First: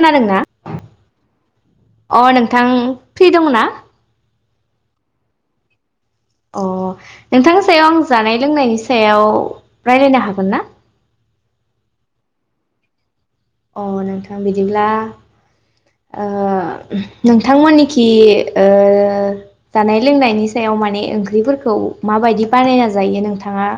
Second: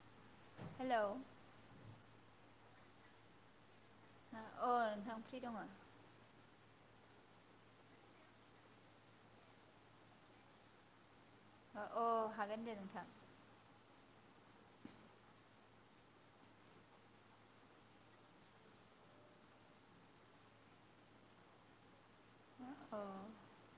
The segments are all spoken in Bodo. खोनादों ना? हेल'। नोंथां फ्रि दं ना? अ नोंथां फ्रि दङ। अ नोंथांनि सायाव आं जानाय लोंनायनि सायाव राय्लायनो हागोन ना? अ हागोन दे नोंथां। अ नोंथां बिदिब्ला, अ नोंथांमोननिखि जानाय लोंनायनि सायाव माने ओंख्रिफोरखौ माबायदि बानायना अ जायो नोंथाङा।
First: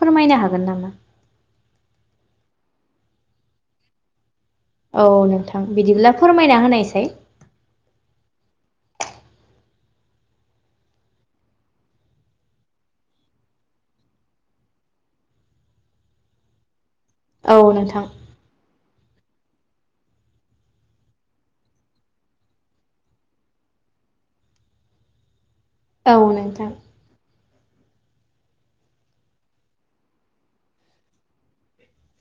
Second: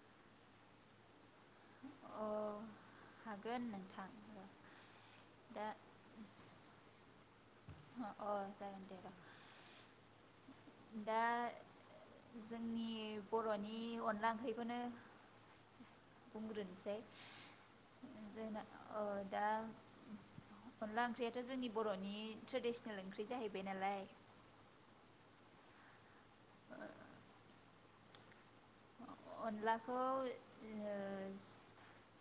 फोरमायनो हागोन नामा? अ हागोन नोंथां। औ नोंथां दा बिदिब्ला फोरमायना होनायसै। अ अ जागोन दे र' दा जोंनि बर'नि अनला ओंख्रिखौनो। बुंग्रोनसै। औ नोंथां। दा अनला ओंख्रियाथ' जोंनि बर'नि ट्रेडिसनेल ओंख्रि जाहैबाय नालाय। दटाउन द अनलाखौ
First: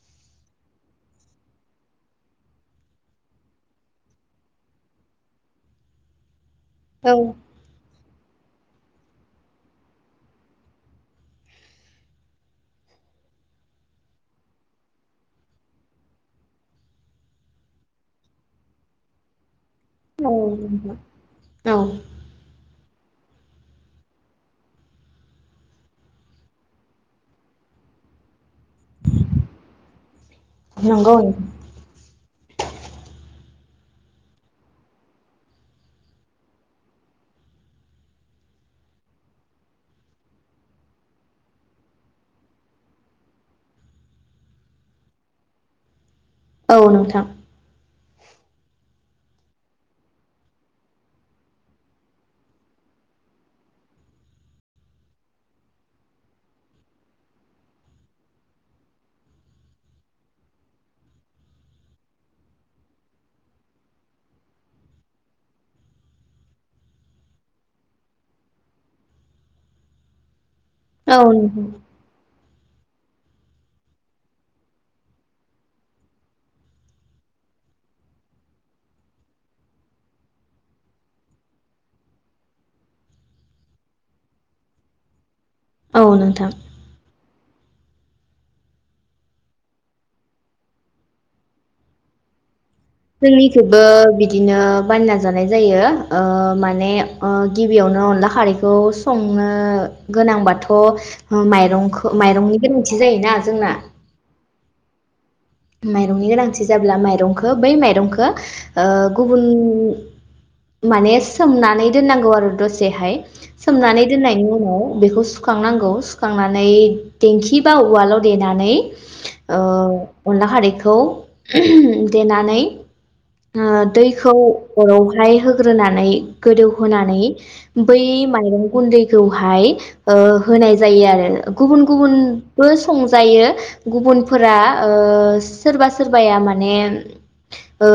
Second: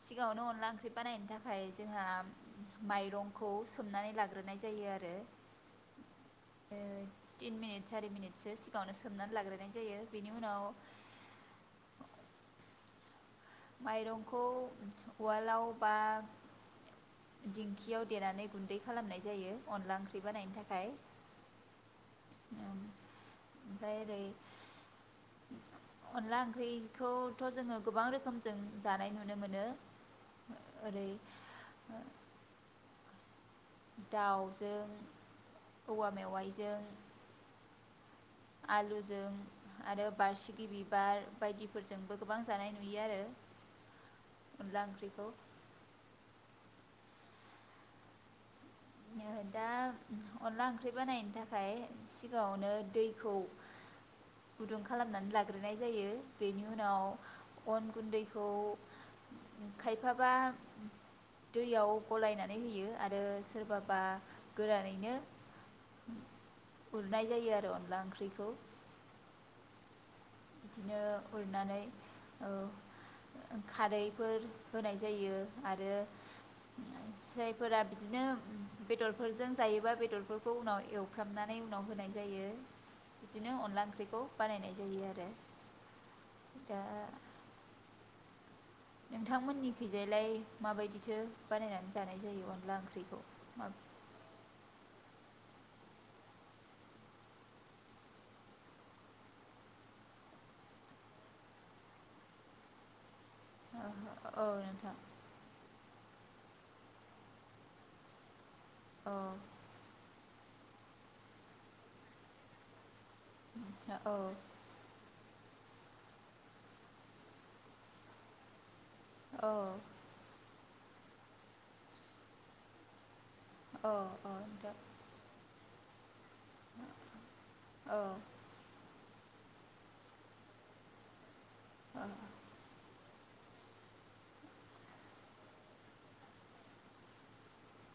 सिगाङावनो अनला ओंख्रि बानायनो थाखाय जोंहा माइरंखौ सोमनानै लाग्रोनाय जायो आरो। औ तिन मिनिट सारि मिनिट। ो सिगाङावनो सोमनानै लाग्रोनाय जायो बेनि उनाव। माइरंखौ उवालाव बा दिंखियाव देनानै गुन्दै खालामनाय जायो। अनला ओंख्रि औ बानायनो थाखाय। नोंथां औ ओमफ्राय ओरै अनला ओंख्रिखौथ' जोङो गोबां रोखोम जों जानाय नुनो मोनो। ओरै नंगौ नोंथां दाउजों औवा मेवाइजों आलुजों आरो बारसिगि बिबार बायदिफोरजोंबो गोबां जानाय नुयो आरो अनला ओंख्रिखौ। औ नोंथां। दा अनला ओंख्रि बानायनो थाखाय सिगाङावनो दैखौ गुदुं खालामनानै लाग्रोनाय जायो बेनि उनाव अन गुन्दैखौ खायफाबा दैयाव गलायनानै होयो आरो सोरबाबा गोरानैनो उरनाय जायो आरो अनला ओंख्रिखौ। बिदिनो औ नोंथां उरनानै औ खारैफोर होनाय जायो आरो जायफोरा बिदिनो बेदरफोरजों जायोबा बेदरफोरखौ उनाव एवफ्रामनानै उनाव होनाय जायो बिदिनो अनला ओंख्रिखौ बानायनाय जायो आरो। दे। औ नोंथां। नोंथांमोननि गैजायालाय माबायदिथो बानायनानै जानाय जायो अनला ओंख्रि। जोंनिखैबो बिदिनो बानायना ना जानाय जायो ओ माने ओ गिबियावनो अनला खारैखौ संनो गोनांबाथ' माइरंखो माइरंनि गोनांथि जायोना। जोंना औ नोंथां। माइरंनि गोनांथि जाब्ला माइरंखो बै माइरंखो ओ औ गुबुन माने सोमनानै दोननांगौ आरो दसेहाय। सोमनानै औ दोननायनि उनाव बेखौ सु सुखांनांगौ सुखांनानै देंखि बा उवालाव देनानै। औ ओ ला खारैखौ देनानै ओ दैखौ औ नोंथां अरावहाय ग्रोनानै गोदौहोनानै औ बै माइरं गुन्दै खौहाय ओ होनाय जायो आरो। गुबुन औ गुबुनबो संजा जायो गुबुनफोरा ओ सोरबा सोरबाया माने ओ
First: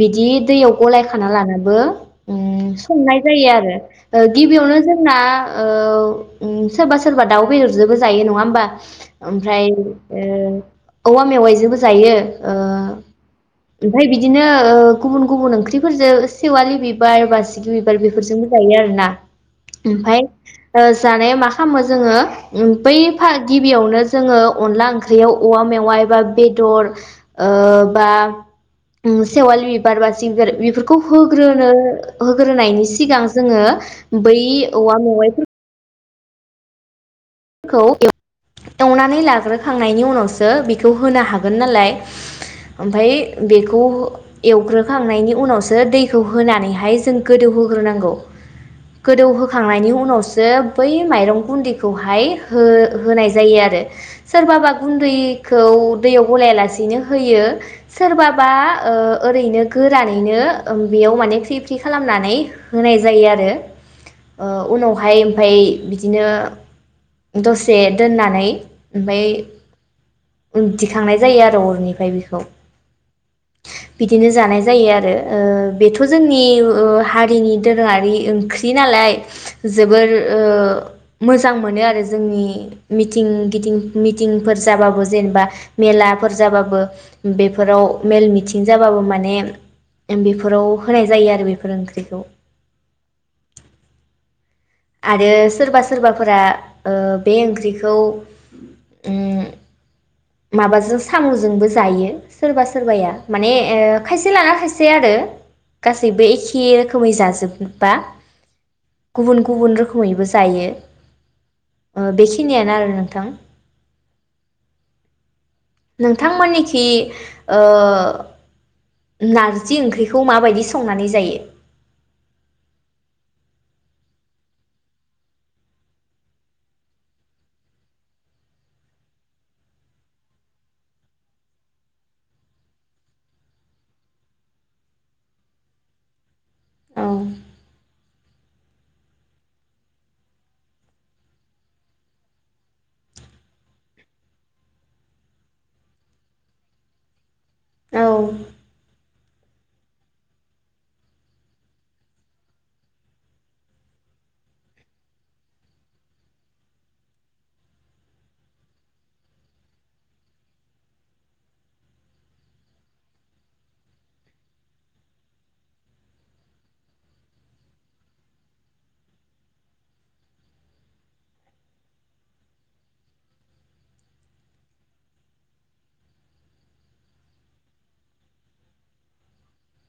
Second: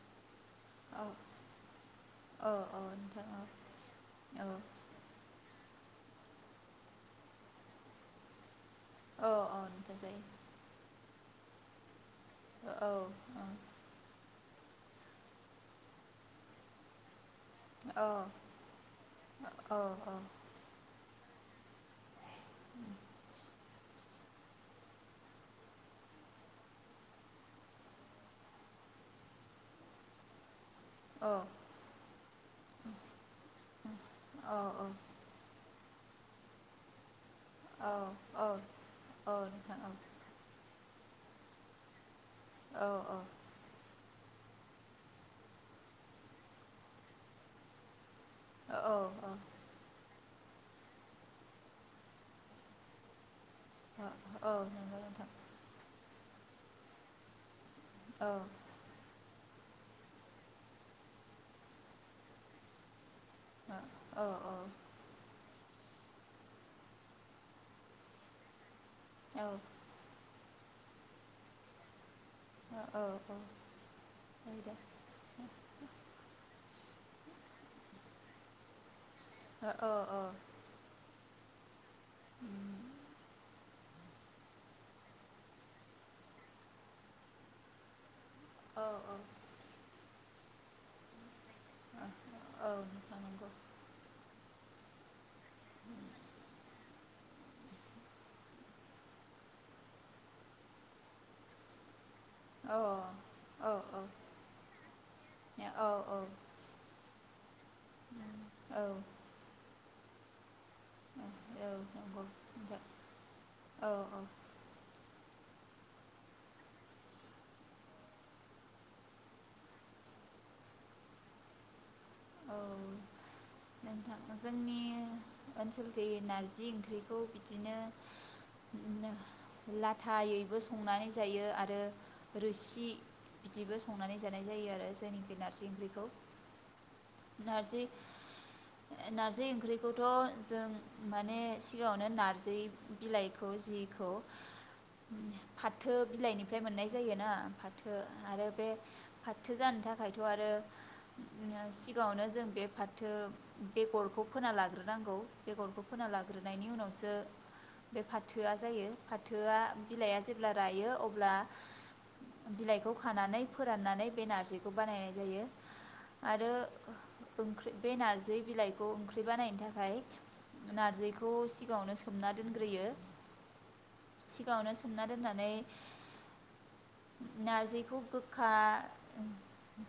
बिदि दैयाव गलाय खाना लानाबो औ औ संनाय नोंथां जायो आरो औ औ गिबियावनो जोंना औ उम सोरबा सोरबा दाउ बेदरजोंबो जायो नङा होमबा? औ औ ओमफ्राय नोंथां जायो ओ औवा मेवाइजोंबो जायो। ओ औ ओमफ्राय बिदिनो ओ गुबुन गुबुन ओंख्रिफोरजो सेवालि बिबार बा बिबार औ बेफोरजोंबो जायो आरोना ओमफ्राय ओ जानाया मा खालामो जोङो बै गिबियावनो जोङो अनला ओंख्रियाव औवा औवा मेवाय बा बेदर ओ बा सेवालि बिबार बासिखि बिबार खौ औ होग्रोनो होग्रोनायनि सिगां जोङो बै औ औ औ औवा मेवाइफोरखौ खौ औ औ एवनानै औ नोंथां लाग्रोखांनायनि उनावसो बि बेखौ होनो हागोन नालाय। औ ओमफ्राय बेखौ एवग्रोखांनायनि उनावसो दैखौ होनानैहाय जों गोदौहोग्रोनांगौ। औ गोदौ होखांनायनि उनावस जो बै माइरं गुदै खौहाय हो-होनाय जा जायो आरो औ सोरबाबा नंगौ नोंथां गुनदैखौ दैयाव गलायालासेनो होयो। औ सोरबाबा ओ ओरैनो गोरानैनो बेयाव माने फ्रि फ्रि खालामनानै होनाय जायो आरो औ उनावहाय ओमफाय बिदिनो दसे दोन्नानै ओमफाय उथिखांनाय जायो आरो अरनिफ्राय बेख‌ खौ औ बिदिनो जानाय दे जायो आरो बेथ जोंनि हारिनि दोरोङारि ओंख्रि नालाय औ औ जोबोर ओ मोज मोजां मोनो आरो जो जोंनि मिथिं गिदिं मिथिंफोर जाबाबो जेनेबा मेलाफोर जाबाबो बेफोराव मेल मिथिं जाबाबो माने बेफोराव होनाय जायो आरो बेफोर ओंख्रिखौ औ नोंथां‌ नंगौ आरो सोरबा सोरबाफोरा ओ बे ओंख्रिखौ उम माबाजों सामजोंबो जायो। सोरबा औ सोरबाया माने औ ओ औ नंगौ नोंथां खायसे लाना खायसे आरो औ गासैबो एखे रोखोमै जाजोब बा गुबन गुबैन रोखोमैबो जा जायो ओ बेखिनियानो आरो नोंथां औ नोंथांमोननिखि ओ नारजि ओंख्रिखौ माबायदि संनानै जायो? औ नोंथां जोंनि ओनसोलखैयै नारजि ओंख्रिखौ बिदिनो लाथायैबो संनानै जायो आरो रोसि बिदिबो संनानै जानाय जायो आरो जायनिखै नारजि ओंख्रिखौ औ नारजि नार्जि ओंख्रिखौथ' जों माने सिगाङावनो नारजि बिलाइखौ जिखौ फाथो बिलाइनिफ्राय मोननाय जायोना फाथ थो औ आरो बे फाथो जानो थाखायथ आरो सिगाङावनो जों बे फाथो बेगरखौ फोना लाग्रोनांगौ बेगरखौ फोना लाग्रोनायनि उनावसो बे फाथोआ जायो फाथोआ बिलाइआ जेब्ला रायो अब्ला बिलाइखौ खानानै फोराननानै बे नार्जिखौ बानायनाय जायो आरो ओंख्रि बे नार्जै बिलाइखौ ओंख्रि बानायनो थाखाय नारजैखौ सिगाङावनो सोमना दोनग्रोयो सिगाङावनो सोमना दोननानै नारजिखौ गोखा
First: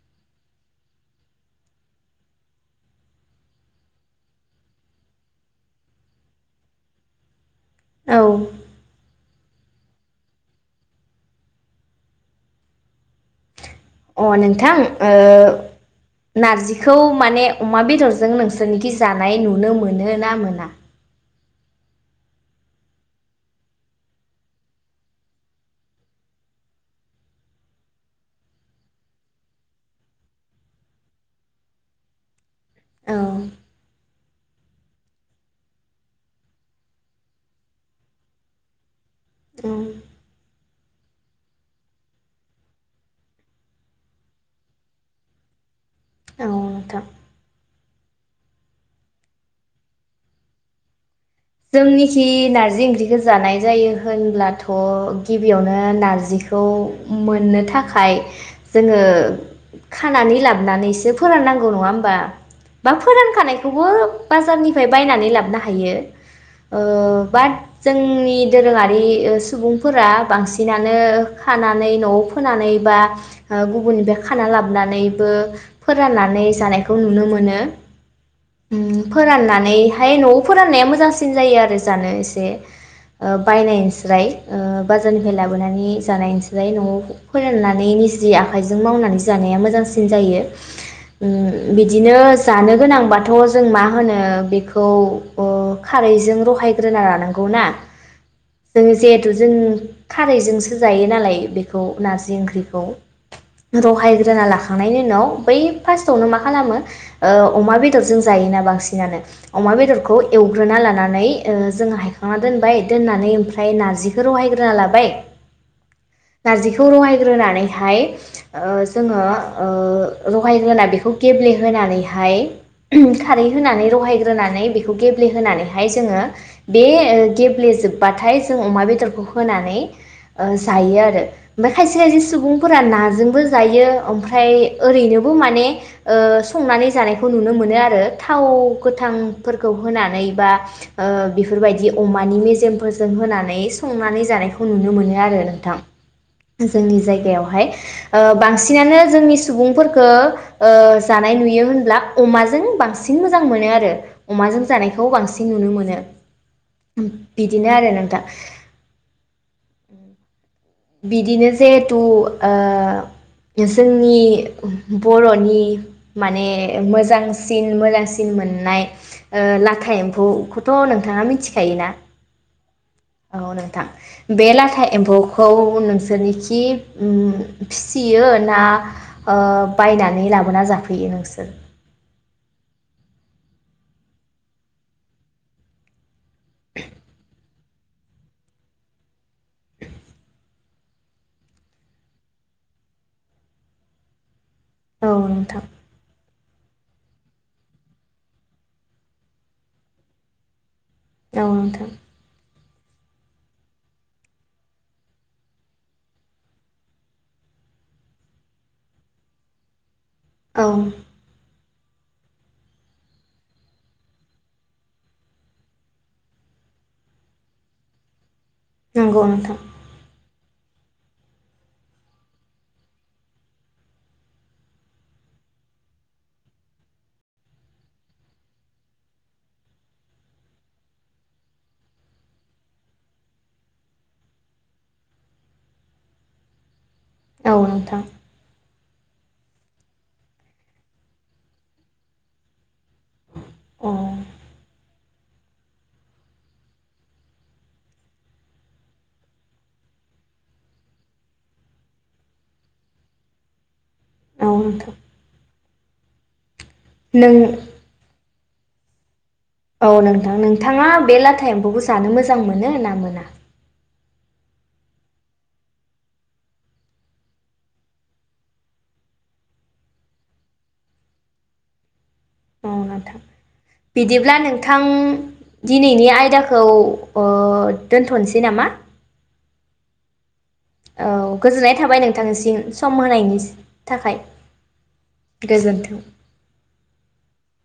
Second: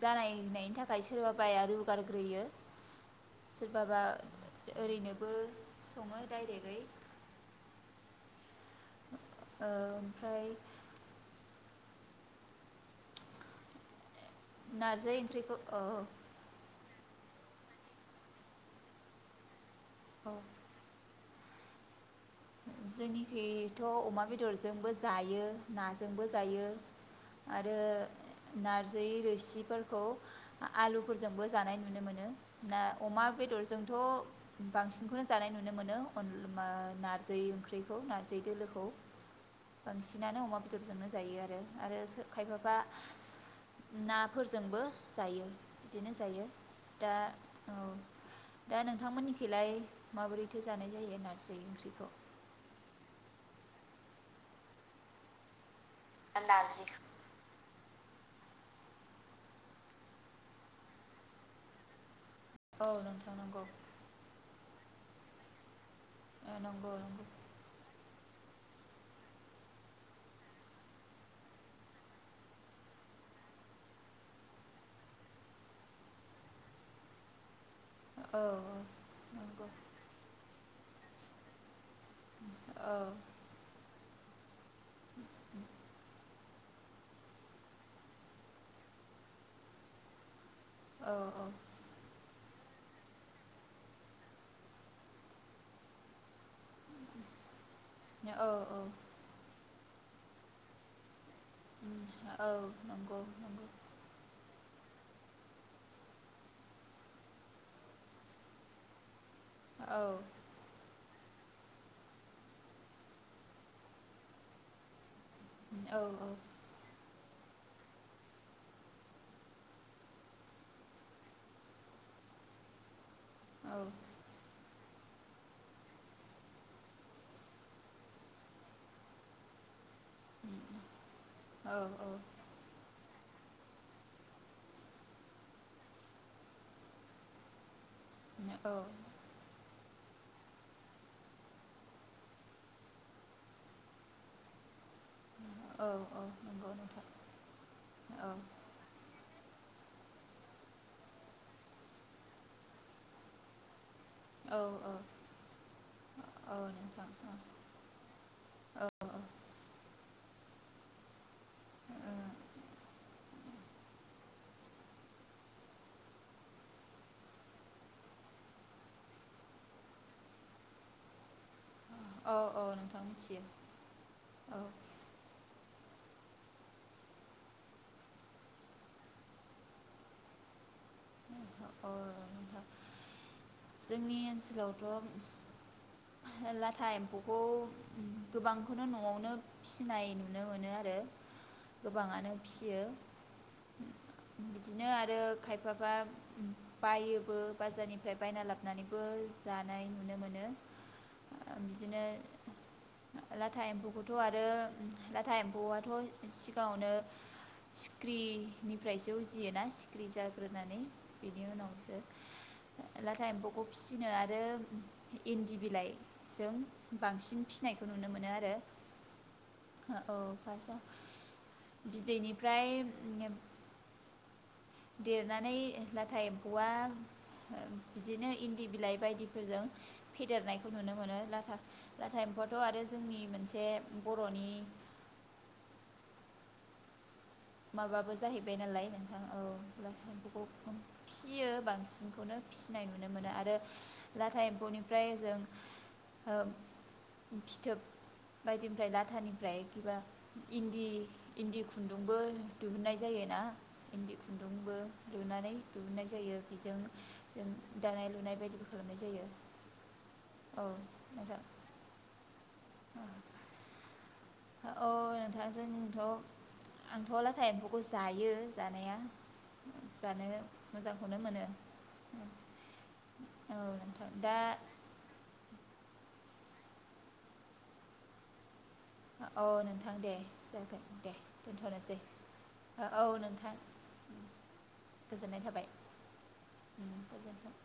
जानायनायनि थाखाय सोरबा बाया रुगारग्रोयो सोरबाबा ओरैनोबो सङो डायरेगै औ ओ ओमफ्राय अ नोंथां नारजि ओ ओंख्रिखौ औ नारजि बेखौ माने अमा बेदरजों नोंसोरनिखि जानाय नुनो मोन मोनो ना औ मोना? जोंनिखैथ अमा बेदरजोंबो जायो नाजोंबो जायो आरो नारजै रोसिफोरखौ आलुफोरजोंबो जानाय नुनो मोनो। दा औ अमा बेदरजोंथ बांसिनखौनो जानाय नुनो मोनो अन बा नार नारजै ओंख्रिखौ नारजै दोलोखौ औ बांसिनानो अमा बे फोरजोंनो जायो आरो आरो सो खायफाबा नाफोरजोंबो जायो। बिदिनो जायो औ नोंथां दा औ दा नोंथांमोननिखैलाय माबोरैथो जानाय जायो होननानै जोंनिखि नारजि ओंख्रिखौ जानाय जायो होनब्लाथ' गिबियावनो नारजिखौ मोननो थाख खाय जोङो खानानै लाबोनानैसो फोराननांगौ नङा होमबा? औ बा नोंथां नंगौ फोरानखानायखौबो बाजारनि बायनानै लाबनो हायो। ओ नंगौ नंगौ बाद जोंनि नि दोरोङारि ओ सुबुंफोरा बांसिनानो खानानै न'आव फोनानै बा गुबुननिफ्राय खाना लाबोनानैबो फोराननानै जानायखौ नुनो मोनो। औ उम नंगौ फोराननानैहाय न'आव फोराननाया मोज न जायो आरो। जानो एसे औ बायनायनिस जाय ओ बाजारनिफ्राय लाबोनानै जानायस जाय न'आव फोराननानै निज्रि आखाइजों मावनानै जानाया मोजांसिन जायो। औ उम बिदिनो जानो गोनांबाथ' जों मा होनो बेखौ खारैजों रहायग्रोना लानांगौ ना। औ औ औ जों जिहेथु' जों खारैजोंसो जायो नालाय। बेखौ उम नारजि औ ओंख्रिखौ नंगौ नंगौ रहायग्रोना लाख थांनायनि उनाव बै फार्स्टआवनो मा खालामो ओ अमा बेदरजों जायोना बांसिनानो। अमा औ बेदरखौ एव लानानै ओ जोङो हायखांना दोनबाय दोननानै ओमफ्राय नारजिखौ रहायग्रोना लाबाय। औ उम नारजिखौ रहाय ग्रोनानैहाय ओ जोङो ओ रहायग्रोना बेखौ गेब्लेहानैहाय खारै औ होनानै रहायग्रोनानै खौ गे गेब्ले होनानैहाय जोङो बे गेब्लेेजोबबाथाय जों अमा बेदरखौ होनानै ओ जायो आरो। ओमफ्राय औ खायसे खायसे सुबुंफोरा नाजों बो जायो ओमफ्राय ओरैनोबो माने ओ संनानै जानायखौ नुनो मोनो आरो। थाव गोथांफोरखौ होनानै बा ओ बेफोरबायदि अमानि मेजेमफोरजों होनानै संनानै जानायखौ नुनो मोनो आरो। थां औ औ नंगौ जोंनि नोंथां जायगायावहाय औ बांसिनानो जोंनि सुबुंफोर ओ जानाय नुयो होनब्ला अमाजों बांसिन मोजां मोनो आरो औ अमाजों औ जानायखौ बांसिन नुनो मोनो औ नोंथां औ बिदिनो आरो नोंथां बिदिनो जिहेथु ओ जोंनि बर'नि माने मोजांसिन मोजांसिन मोननाय लाथा एम्फौखौथ' नोंथाङा मिथिखायोना औ औ औ मिथियो औ नोंथां बे औ लाथा एम्फौखौ उन नोंसोरनिखि फिसियो ना ओ बायनानै लाबोना जाफैयो नोंसोर औ नोंथां जोंनि ओनसोलावथ' लाथा एम्फौखौ गोबांखौनो न'आवनो फिसिनाय नुनो मोनो आरो गोबाङानो फियो बिदिनो औ आरो नोंथां खायफबा बायो बो बाजारनिफ्राय बायना लाबोनानैबो जानाय नुनो मोनो औ नोंथां बिदिनो लाथा एम्फौखौथ' आरो लाथा एम्फौआथ' सिगाङावनो सिख्रिनिफ्रायसो उजियोना सिख्रि औ जाग्रोनानै बिनि उनावसो लाथा एम्फौखौ फिसिनो आरो इन्दि बिलाइजों बांसिन फिनायखौ नुनो मोनो आरो नंगौ नोंथां औ बिदैनिफ्राय देरनानै लाथा एम्फौआ बिदिनो इन्दि बिलाइ बायदिफोरजों फेदेरनायखौ नुनो मोनो लाथा लाथा एम्फौआथ' आरो जोंनि मोनसे बर'नि औ नोंथां माबाबो जाहैबाय नालाय नोंथां औब्ला एम्फौखौ फिसियो बांसिनखौनो फिसिनाय नुनो मोनो आरो औ आरो लाथा एम्फौनिफ्राय ओ फिथोब बायदिनिफ्राय लाथानिफ्राय किबा इन्दि इन्दि खुन्दुंबो दिहुननाय जायो ना। इन्दि औ खुन्दुंबो नोंथां रुनानै दिहुननाय जायो। बेजों नों जों दानाय लुनाय बायदि खालामनाय जायो। औ नोंथां। औ नोंथाङा बे नोंथां लाथा एम्फौखौ जानो मो जां मोनो ना मोना? औ नोंथां जोंथ' आंथ' लाथा एम्फौखौ जायो जानाया जानो मोजांखौनो मोनो। औ नोंथां औ नोंथां बिदिब्ला दा नोंथां दिनैनि आयदाखौ ओ दोन्थ'नोसै नामा? औ नोंथां दे। जागोन औ दे‌। गोजोननाय दोनथ'नोसै थाबाय नोंथांनिसिम ओ। सम औ होनायनि नोंथां थाखाय गोजोननाय थाबाय गोजोन्थों उम गोजोनथों।